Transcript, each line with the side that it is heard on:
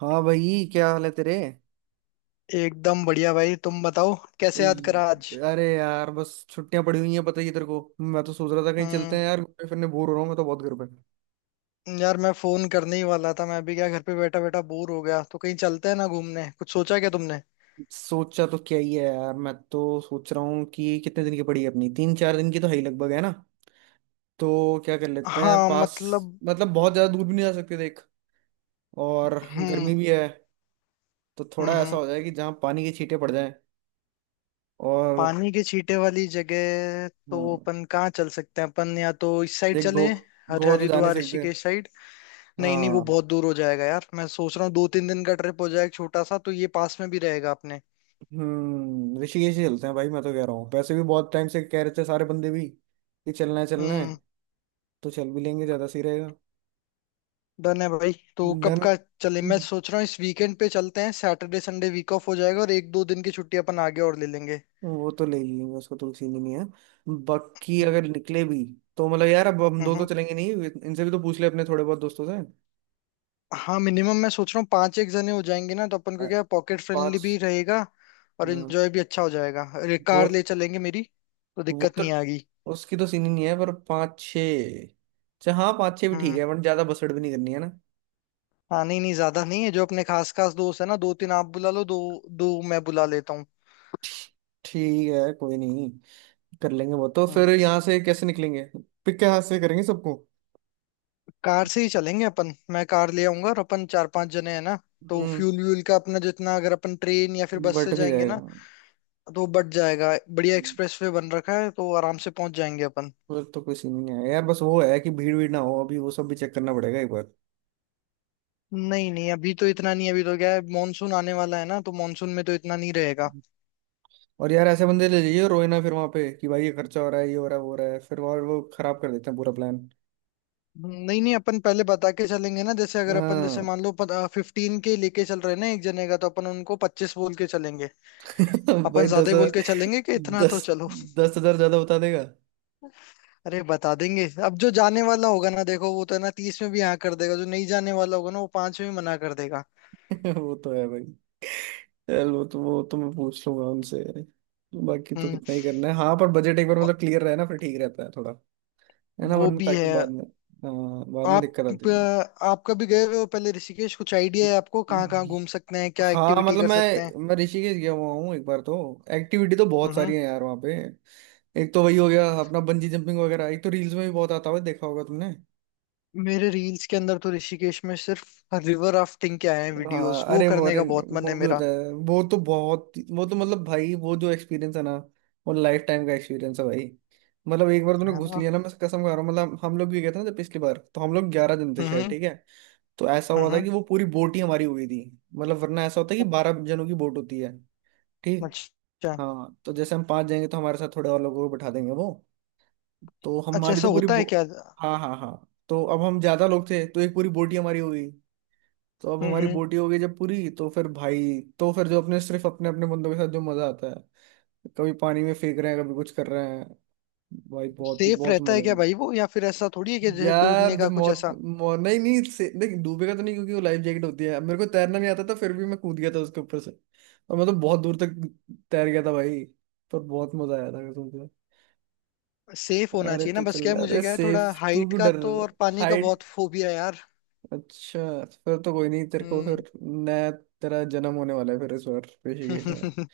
right: हाँ भाई, क्या हाल है तेरे।
left: एकदम बढ़िया भाई, तुम बताओ। कैसे याद करा आज?
right: अरे अरे यार, बस छुट्टियां पड़ी हुई हैं, पता ही है तेरे को। मैं तो सोच रहा था कहीं चलते
left: हम्म।
right: हैं यार, घूमने फिरने। बोर हो रहा हूँ मैं तो बहुत घर पे।
left: यार, मैं फोन करने ही वाला था। मैं भी क्या घर पे बैठा बैठा बोर हो गया, तो कहीं चलते हैं ना घूमने। कुछ सोचा क्या तुमने?
right: सोचा तो क्या ही है यार, मैं तो सोच रहा हूँ कि कितने दिन की पड़ी है अपनी। 3 4 दिन की तो है ही लगभग, है ना। तो क्या कर लेते हैं
left: हाँ,
right: पास।
left: मतलब।
right: मतलब बहुत ज्यादा दूर भी नहीं जा सकते, देख। और
left: हम्म
right: गर्मी भी है, तो थोड़ा ऐसा
left: हम्म।
right: हो जाए कि जहाँ पानी के छींटे पड़ जाएं। और
left: पानी के छींटे वाली जगह तो
right: हाँ,
left: अपन कहाँ चल सकते हैं? अपन या तो इस साइड
right: देख,
left: चले,
right: गो
left: हर
right: गोवा तो जा नहीं
left: हरिद्वार
right: सकते।
left: ऋषिकेश साइड। नहीं नहीं, वो
right: हाँ,
left: बहुत दूर हो जाएगा यार। मैं सोच रहा हूँ 2-3 दिन का ट्रिप हो जाए एक छोटा सा, तो ये पास में भी रहेगा अपने।
right: हम्म, ऋषिकेश ही चलते हैं भाई। मैं तो कह रहा हूँ, पैसे भी बहुत टाइम से कह रहे थे सारे बंदे भी कि चलना है चलना है,
left: हम्म।
right: तो चल भी लेंगे, ज्यादा सही रहेगा।
left: डन है भाई, तो कब
right: डन।
left: का चले? मैं सोच रहा हूँ इस वीकेंड पे चलते हैं। सैटरडे संडे वीक ऑफ हो जाएगा और 1-2 दिन की छुट्टी अपन आगे और ले लेंगे।
right: वो तो ले ही लेंगे, उसको तो सीन ही नहीं है। बाकी
left: हम्म।
right: अगर निकले भी, तो मतलब यार, अब हम दो तो
left: हम्म।
right: चलेंगे नहीं। इनसे भी तो पूछ ले अपने थोड़े बहुत दोस्तों से।
left: हाँ, मिनिमम मैं सोच रहा हूँ पांच एक जने हो जाएंगे ना, तो अपन
right: अ,
left: को क्या पॉकेट फ्रेंडली
right: पाँच।
left: भी रहेगा और
right: हाँ,
left: एंजॉय भी अच्छा हो जाएगा। अरे
right: वो
left: कार ले चलेंगे मेरी, तो
right: वो
left: दिक्कत
right: तो
left: नहीं आएगी।
right: उसकी तो सीन ही नहीं है। पर पाँच छः, अच्छा हाँ पाँच छः भी ठीक
left: हम्म।
right: है, बट ज्यादा बसड़ भी नहीं करनी है ना।
left: हाँ, नहीं नहीं ज्यादा नहीं है। जो अपने खास खास दोस्त है ना, दो तीन आप बुला लो, दो दो मैं बुला लेता हूँ।
right: ठीक है, कोई नहीं, कर लेंगे वो तो।
left: हम्म।
right: फिर यहाँ से कैसे निकलेंगे, पिक के हाथ से करेंगे सबको।
left: कार से ही चलेंगे अपन। मैं कार ले आऊंगा, और अपन 4-5 जने हैं ना, तो
right: हम्म।
left: फ्यूल व्यूल का अपना जितना, अगर अपन ट्रेन या फिर बस से
right: बट भी
left: जाएंगे ना,
right: जाएगा।
left: तो बच जाएगा। बढ़िया
right: हम्म,
left: एक्सप्रेस वे बन रखा है, तो आराम से पहुंच जाएंगे अपन।
right: फिर तो कोई सीन नहीं है यार। बस वो है कि भीड़ भीड़ ना हो, अभी वो सब भी चेक करना पड़ेगा एक बार।
left: नहीं नहीं, अभी तो इतना नहीं। अभी तो क्या है, मानसून आने वाला है ना, तो मानसून में तो इतना नहीं रहेगा।
right: और यार, ऐसे बंदे ले जाइए रोए ना फिर वहां पे कि भाई ये खर्चा हो रहा है, ये हो रहा है, वो हो रहा है, फिर और वो खराब कर देते हैं पूरा प्लान।
left: नहीं नहीं, अपन पहले बता के चलेंगे ना। जैसे अगर अपन, जैसे
right: हाँ।
left: मान लो 15 के लेके चल रहे हैं ना एक जने का, तो अपन उनको 25 बोल के चलेंगे।
right: भाई
left: अपन
right: दस
left: ज्यादा ही बोल
right: हजार
left: के चलेंगे कि इतना तो
right: दस
left: चलो।
right: दस हजार ज्यादा बता देगा।
left: अरे, बता देंगे। अब जो जाने वाला होगा ना, देखो वो तो है ना, 30 में भी हाँ कर देगा। जो नहीं जाने वाला होगा ना, वो पांच में भी मना कर देगा।
right: वो तो है भाई। चल, वो तो, वो तो मैं पूछ लूंगा उनसे। बाकी तो
left: हम्म।
right: कितना ही करना है, हाँ, पर बजट एक बार
left: अ-
right: मतलब क्लियर रहे ना, फिर ठीक रहता है थोड़ा। है ना,
left: वो
right: वरना
left: भी
right: ताकि
left: है।
right: बाद में। हाँ, बाद में
left: आप
right: दिक्कत आती है।
left: अ, आप कभी गए हुए हो पहले ऋषिकेश? कुछ आइडिया है आपको कहाँ कहाँ घूम सकते हैं, क्या
right: हाँ
left: एक्टिविटी
right: मतलब,
left: कर
right: मैं
left: सकते हैं?
right: मैं ऋषिकेश गया हुआ हूँ एक बार तो। एक्टिविटी तो बहुत
left: हम्म।
right: सारी है यार वहाँ पे। एक तो वही हो गया अपना बंजी जंपिंग वगैरह, एक तो रील्स में भी बहुत आता हुआ देखा होगा तुमने।
left: मेरे रील्स के अंदर तो ऋषिकेश में सिर्फ रिवर राफ्टिंग के आए हैं
right: हाँ,
left: वीडियोस। वो
right: अरे
left: करने का
right: वॉरेन
left: बहुत मन है
right: वो भी
left: मेरा।
right: होता है। वो तो बहुत, वो तो मतलब भाई, वो जो एक्सपीरियंस है ना, वो लाइफ टाइम का एक्सपीरियंस है भाई। मतलब एक बार तूने
left: है
right: घुस
left: ना।
right: लिया ना, मैं कसम खा रहा हूँ। मतलब हम लोग भी गए थे ना जब पिछली बार, तो हम लोग 11 जन थे शायद,
left: हम्म।
right: ठीक है। तो ऐसा हुआ था
left: हम्म।
right: कि वो पूरी बोट ही हमारी हो गई थी। मतलब वरना ऐसा होता है कि 12 जनों की बोट होती है। ठीक।
left: अच्छा।
right: हाँ, तो जैसे हम पांच जाएंगे, तो हमारे साथ थोड़े और लोगों को बैठा देंगे वो। तो
left: अच्छा,
right: हमारी
left: ऐसा
right: तो पूरी
left: होता
right: बो,
left: है क्या? हम्म।
right: हाँ हाँ हाँ, तो अब हम ज्यादा लोग थे तो एक पूरी बोट ही हमारी हो गई। तो अब हमारी
left: हम्म।
right: बोटी हो गई जब पूरी, तो फिर भाई, तो फिर जो अपने सिर्फ अपने अपने बंदों के साथ जो मजा आता है। कभी पानी में फेंक रहे हैं, कभी कुछ कर रहे हैं, भाई बहुत ही
left: सेफ
right: बहुत
left: रहता
right: मजा
left: है
right: है।
left: क्या भाई वो? या फिर ऐसा थोड़ी है कि जैसे डूबने
right: यार
left: का
right: जब
left: कुछ
right: मौत
left: ऐसा।
right: मौ, नहीं नहीं से, नहीं डूबेगा तो नहीं, क्योंकि वो लाइफ जैकेट होती है। अब मेरे को तैरना नहीं आता था, फिर भी मैं कूद गया था उसके ऊपर से। और मैं तो बहुत दूर तक तैर गया था भाई। पर बहुत मजा आया था कसम से।
left: सेफ होना
right: अरे
left: चाहिए ना
right: तू
left: बस।
right: चल,
left: क्या है, मुझे
right: अरे
left: क्या है थोड़ा,
right: सेफ, तू
left: हाइट
right: क्यों
left: का
right: डर।
left: तो और पानी का
right: हाइट।
left: बहुत फोबिया है यार।
right: अच्छा, फिर तो कोई नहीं, तेरे को
left: हम्म।
right: फिर नया तेरा जन्म होने वाला है फिर इस बार ऋषिकेश।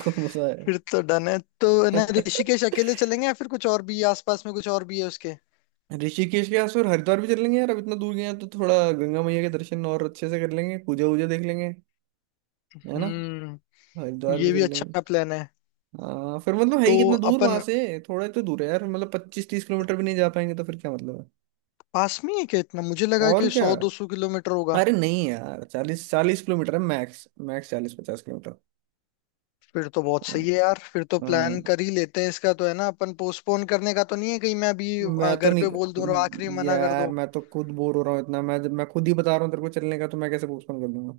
right: कौन सा
left: फिर तो डन है। तो है
right: है।
left: ना ऋषिकेश अकेले चलेंगे, या फिर कुछ और भी है? आसपास में कुछ और भी है उसके?
right: ऋषिकेश के आसपास हरिद्वार भी चलेंगे यार। अब इतना दूर गए हैं तो थोड़ा गंगा मैया के दर्शन और अच्छे से कर लेंगे, पूजा वूजा देख लेंगे, है ना।
left: हम्म।
right: हरिद्वार भी
left: ये भी
right: चल लेंगे।
left: अच्छा प्लान है।
right: हाँ, फिर मतलब है
left: तो
right: ही कितना दूर
left: अपन,
right: वहां से। थोड़ा ही तो दूर है यार, मतलब 25 30 किलोमीटर भी नहीं। जा पाएंगे तो फिर क्या मतलब है।
left: पास में ही है क्या इतना? मुझे लगा
right: और
left: कि
right: क्या,
left: 100-200 किलोमीटर होगा।
right: अरे नहीं यार, 40 40 किलोमीटर है मैक्स मैक्स, 40 50 किलोमीटर।
left: फिर तो बहुत सही है यार। फिर तो
right: हाँ,
left: प्लान कर ही लेते हैं इसका। तो है ना अपन, पोस्टपोन करने का तो नहीं है कहीं मैं अभी?
right: मैं तो
left: घर पे बोल दूं और आखिरी में
right: नहीं
left: मना कर
right: यार,
left: दो।
right: मैं तो खुद बोर हो रहा हूँ इतना। मैं खुद ही बता रहा हूँ तेरे को चलने का, तो मैं कैसे पोस्टपोन कर दूंगा।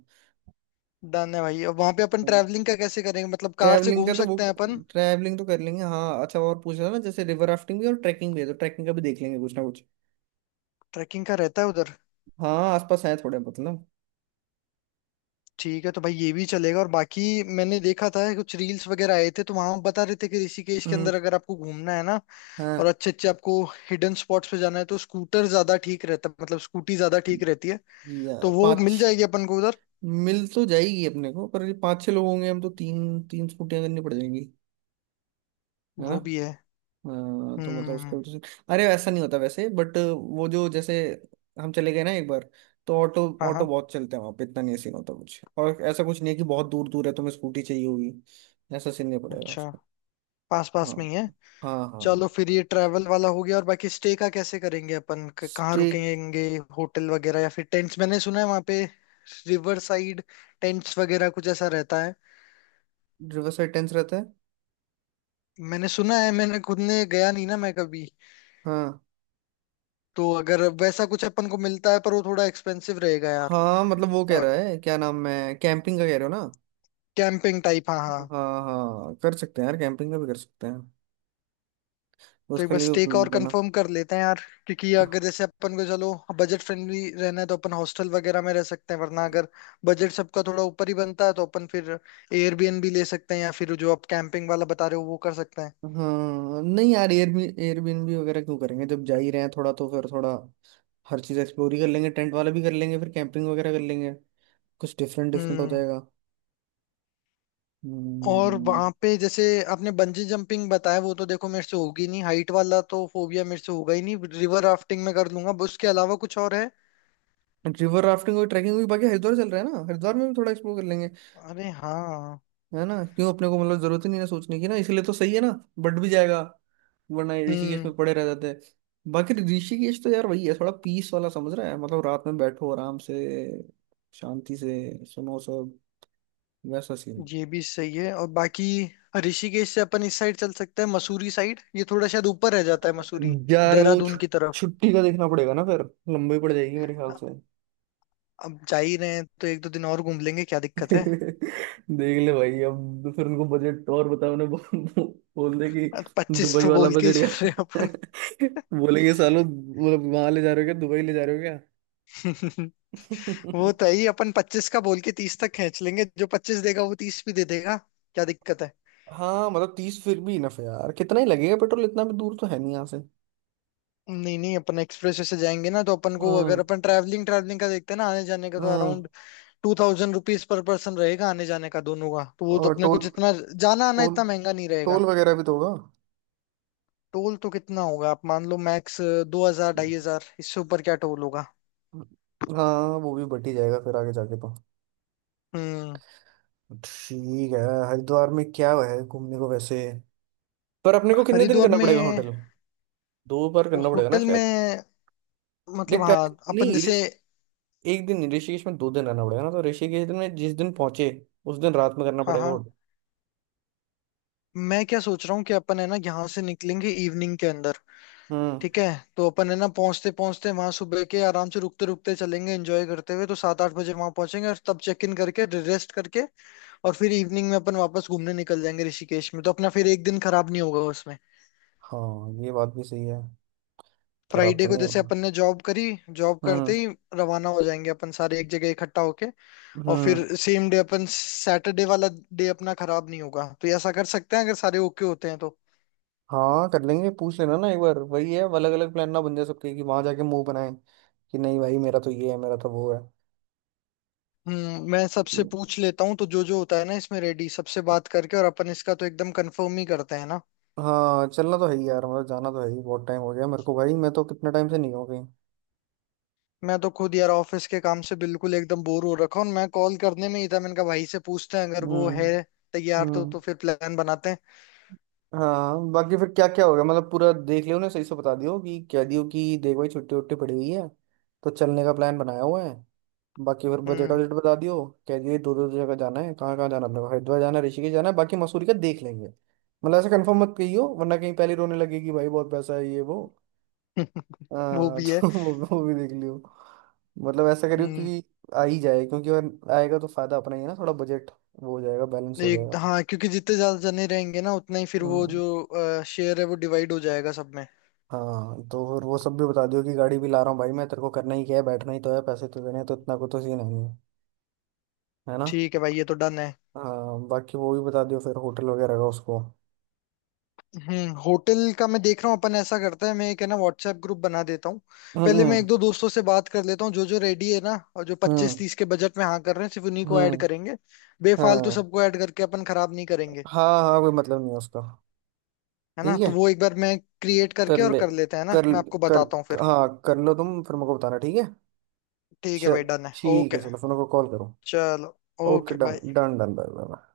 left: डन है भाई। अब वहां पे अपन ट्रैवलिंग का कैसे करेंगे? मतलब कार से
right: ट्रैवलिंग
left: घूम
right: का तो वो,
left: सकते हैं अपन?
right: ट्रैवलिंग तो कर लेंगे। हाँ अच्छा, और पूछ रहा ना, जैसे रिवर राफ्टिंग भी और ट्रैकिंग भी है, तो ट्रैकिंग का भी देख लेंगे कुछ ना कुछ।
left: ट्रैकिंग का रहता है उधर?
right: हाँ आसपास है थोड़े मतलब।
left: ठीक है, तो भाई ये भी चलेगा। और बाकी, मैंने देखा था कुछ रील्स वगैरह आए थे, तो वहां बता रहे थे कि ऋषिकेश के
right: हम्म।
left: अंदर अगर आपको घूमना है ना और
right: हाँ।
left: अच्छे अच्छे आपको हिडन स्पॉट्स पे जाना है, तो स्कूटर ज्यादा ठीक रहता है, मतलब स्कूटी ज्यादा ठीक रहती है।
right: या
left: तो वो
right: पाँच,
left: मिल जाएगी अपन को उधर।
right: मिल तो जाएगी अपने को, पर ये पाँच छह लोग होंगे हम, तो तीन तीन स्कूटियाँ करनी पड़ जाएंगी, है ना।
left: वो भी है।
right: हाँ, तो मतलब
left: हम्म।
right: उसका भी तो। अरे वैसा नहीं होता, वैसे बट वो जो, जैसे हम चले गए ना एक बार, तो ऑटो
left: हाँ
right: ऑटो
left: हाँ।
right: बहुत चलते हैं वहाँ पे, इतना नहीं सीन होता कुछ। और ऐसा कुछ नहीं है कि बहुत दूर दूर है तुम्हें स्कूटी चाहिए होगी। ऐसा सीन नहीं पड़ेगा
left: अच्छा,
right: उसका।
left: पास पास
right: हाँ।
left: में ही है।
right: हाँ
left: चलो,
right: हाँ।
left: फिर ये ट्रैवल वाला हो गया। और बाकी स्टे का कैसे करेंगे अपन? कहाँ
right: स्टेट।
left: रुकेंगे? होटल वगैरह या फिर टेंट्स? मैंने सुना है वहाँ पे रिवर साइड टेंट्स वगैरह कुछ ऐसा रहता है।
right: रिवर साइड टेंस रहता है।
left: मैंने सुना है, मैंने खुद ने गया नहीं ना मैं कभी।
right: हाँ
left: तो अगर वैसा कुछ अपन को मिलता है, पर वो थोड़ा एक्सपेंसिव रहेगा यार।
right: हाँ मतलब वो कह
left: और
right: रहा है, क्या नाम है कैंपिंग का, कह रहे हो ना।
left: कैंपिंग टाइप, हाँ हाँ।
right: हाँ हाँ, कर सकते हैं यार, कैंपिंग का भी कर सकते हैं।
left: तो एक
right: उसके
left: बार
right: लिए
left: स्टे
right: भी
left: का और
right: बना।
left: कंफर्म कर लेते हैं यार। क्योंकि अगर
right: हाँ
left: जैसे अपन को, चलो, बजट फ्रेंडली रहना है, तो अपन हॉस्टल वगैरह में रह सकते हैं। वरना अगर बजट सबका थोड़ा ऊपर ही बनता है, तो अपन फिर एयरबीएनबी ले सकते हैं, या फिर जो आप कैंपिंग वाला बता रहे हो वो कर सकते हैं।
right: नहीं यार, एयरबीएनबी वगैरह क्यों करेंगे, जब जा ही रहे हैं थोड़ा, तो फिर थोड़ा हर चीज़ एक्सप्लोर ही कर लेंगे। टेंट वाला भी कर लेंगे, फिर कैंपिंग वगैरह कर लेंगे, कुछ डिफरेंट डिफरेंट हो
left: हम्म।
right: जाएगा।
left: और
right: हम्म।
left: वहां पे जैसे आपने बंजी जंपिंग बताया, वो तो देखो मेरे से होगी नहीं। हाइट वाला तो फोबिया मेरे से होगा ही नहीं। रिवर राफ्टिंग में कर लूंगा। उसके अलावा कुछ और है?
right: रिवर राफ्टिंग और ट्रैकिंग भी, बाकी हरिद्वार चल रहा है ना, हरिद्वार में भी थोड़ा एक्सप्लोर कर लेंगे।
left: अरे हाँ।
right: है ना, क्यों अपने को मतलब जरूरत ही नहीं है सोचने की ना, इसलिए तो सही है ना, बढ़ भी जाएगा, वरना ये ऋषिकेश
left: हम्म।
right: में पड़े रह जाते हैं। बाकी ऋषिकेश तो यार वही है, थोड़ा पीस वाला, समझ रहा है। मतलब रात में बैठो आराम से, शांति से सुनो सब, वैसा सीन।
left: ये भी सही है। और बाकी ऋषिकेश से अपन इस साइड चल सकते हैं, मसूरी साइड? ये थोड़ा शायद ऊपर रह जाता है मसूरी,
right: यार वो
left: देहरादून की तरफ।
right: छुट्टी का देखना पड़ेगा ना फिर, लंबी पड़ जाएगी मेरे ख्याल
left: अ-
right: से।
left: अब जा ही रहे हैं तो 1-2 दिन और घूम लेंगे, क्या दिक्कत है?
right: देख ले भाई, अब तो फिर उनको बजट और बताओ उन्हें, बोल दे कि
left: पच्चीस
right: दुबई
left: तो
right: वाला
left: बोल के ही
right: बजट
left: चल रहे हैं
right: का।
left: अपन।
right: बोलेंगे सालों, मतलब वहां ले जा रहे हो, क्या दुबई ले जा रहे हो।
left: वो तो है ही। अपन 25 का बोल के 30 तक खींच लेंगे। जो 25 देगा वो 30 भी दे देगा। क्या दिक्कत है?
right: हाँ मतलब 30 फिर भी इनफ है यार, कितना ही लगेगा पेट्रोल, इतना भी दूर तो है नहीं यहाँ से।
left: नहीं नहीं, अपन एक्सप्रेस वे से जाएंगे ना, तो अपन को, अगर
right: हम्म।
left: अपन ट्रैवलिंग ट्रैवलिंग का देखते हैं ना, आने जाने का, तो
right: हम्म।
left: अराउंड 2000 rupees पर पर्सन रहेगा, आने जाने का दोनों का। तो वो तो
right: और
left: अपने को
right: टोल,
left: जितना जाना आना,
right: टोल,
left: इतना महंगा नहीं रहेगा।
right: टोल वगैरह भी तो होगा।
left: टोल तो कितना होगा? आप मान लो मैक्स 2000 2500, इससे ऊपर क्या टोल होगा?
right: हाँ, वो भी बट ही जाएगा फिर आगे जाके तो।
left: हम्म।
right: ठीक है। हरिद्वार में क्या है घूमने को वैसे। पर अपने को कितने दिन
left: हरिद्वार
right: करना
left: में?
right: पड़ेगा होटल, दो बार करना पड़ेगा ना
left: होटल में,
right: शायद। देख
left: मतलब हाँ
right: पहले
left: अपन
right: नहीं,
left: जैसे।
right: ऋषि एक दिन, ऋषिकेश में दो दिन रहना पड़ेगा ना। तो ऋषिकेश में जिस दिन पहुंचे, उस दिन रात में करना
left: हाँ
right: पड़ेगा
left: हाँ।
right: होटल।
left: मैं क्या सोच रहा हूँ कि अपन है ना यहाँ से निकलेंगे इवनिंग के अंदर,
right: हम्म।
left: ठीक है? तो अपन है ना, पहुंचते पहुंचते वहां सुबह के, आराम से रुकते रुकते चलेंगे, एंजॉय करते हुए, तो 7-8 बजे वहां पहुंचेंगे और तब चेक इन करके रेस्ट करके, और फिर इवनिंग में अपन वापस घूमने निकल जाएंगे ऋषिकेश में। तो अपना फिर एक दिन खराब नहीं होगा उसमें।
right: हाँ, ये बात भी सही है। खराब
left: फ्राइडे
right: तो
left: को
right: नहीं
left: जैसे
right: होगा।
left: अपन ने जॉब करी, जॉब करते
right: हम्म।
left: ही रवाना हो जाएंगे अपन सारे एक जगह इकट्ठा होके। और
right: हम्म।
left: फिर सेम डे अपन सैटरडे वाला डे अपना खराब नहीं होगा। तो ऐसा कर सकते हैं, अगर सारे ओके होते हैं तो।
right: हाँ, कर लेंगे पूछ लेना ना एक बार। वही है, अलग अलग प्लान ना बन जाए सबके, कि वहां जाके मुंह बनाए कि नहीं भाई, मेरा तो ये है, मेरा तो वो है।
left: हम्म, मैं सबसे पूछ लेता हूँ। तो जो जो होता है ना इसमें रेडी, सबसे बात करके, और अपन इसका तो एकदम कंफर्म ही करते हैं ना।
right: हाँ चलना तो है ही यार, मतलब जाना तो है ही, बहुत टाइम हो गया मेरे को भाई, मैं तो कितने टाइम से नहीं हूँ कहीं।
left: मैं तो खुद यार ऑफिस के काम से बिल्कुल एकदम बोर हो रखा हूँ। मैं कॉल करने में ही था, मैंने कहा भाई से पूछते हैं, अगर वो
right: हम्म।
left: है तैयार तो
right: हम्म।
left: तो फिर प्लान बनाते हैं।
right: हाँ बाकी फिर क्या क्या होगा, मतलब पूरा देख लियो ना, सही से बता दियो कि कह दियो कि देख भाई, छुट्टी वुट्टी पड़ी हुई है, तो चलने का प्लान बनाया हुआ है। बाकी फिर बजट
left: हम्म।
right: वजट बता दियो, कह दियो दो दो जगह जाना है, कहाँ कहाँ जाना है, अपने को हरिद्वार जाना है, ऋषिकेश जाना है, बाकी मसूरी का देख लेंगे। मतलब ऐसा कंफर्म मत कहियो, वरना कहीं पहले रोने लगेगी भाई, बहुत पैसा है, ये वो।
left: वो
right: हाँ।
left: भी है।
right: तो वो भी देख लियो। मतलब ऐसा करियो
left: हम्म।
right: कि आ ही जाए, क्योंकि अगर आएगा तो फायदा अपना ही है ना, थोड़ा बजट वो हो जाएगा, बैलेंस हो
left: एक,
right: जाएगा।
left: हाँ, क्योंकि जितने ज्यादा जने रहेंगे ना, उतना ही फिर वो
right: हम्म,
left: जो शेयर है वो डिवाइड हो जाएगा सब में।
right: हाँ तो फिर वो सब भी बता दियो कि गाड़ी भी ला रहा हूँ भाई, मैं तेरे को करना ही क्या है, बैठना ही तो है, पैसे तो देने हैं, तो इतना को तो सीन नहीं है, है ना।
left: ठीक है भाई, ये तो डन है।
right: हाँ बाकी वो भी बता दियो फिर होटल वगैरह का उसको।
left: हम्म, होटल का मैं देख रहा हूँ। अपन ऐसा करते हैं, मैं एक है ना व्हाट्सएप ग्रुप बना देता हूँ। पहले मैं एक
right: हम्म।
left: दो दोस्तों से बात कर लेता हूँ, जो जो रेडी है ना और जो पच्चीस
right: हम्म।
left: तीस के बजट में हाँ कर रहे हैं, सिर्फ उन्हीं को ऐड
right: हम्म।
left: करेंगे। बेफालतू
right: हाँ
left: सबको ऐड करके अपन खराब नहीं करेंगे।
right: हाँ, हाँ कोई मतलब नहीं है उसका।
left: है ना?
right: ठीक है,
left: तो वो एक बार मैं क्रिएट
right: कर
left: करके और
right: ले,
left: कर लेते हैं ना,
right: कर
left: मैं आपको
right: कर
left: बताता हूँ फिर।
right: हाँ कर लो तुम, फिर मेरे को बताना, ठीक है।
left: ठीक है
right: च-
left: भाई, डन है,
right: ठीक
left: ओके।
right: है, चलो फिर मेरे को कॉल करो।
left: चलो,
right: okay,
left: okay,
right: done
left: bye.
right: Done done, bye bye.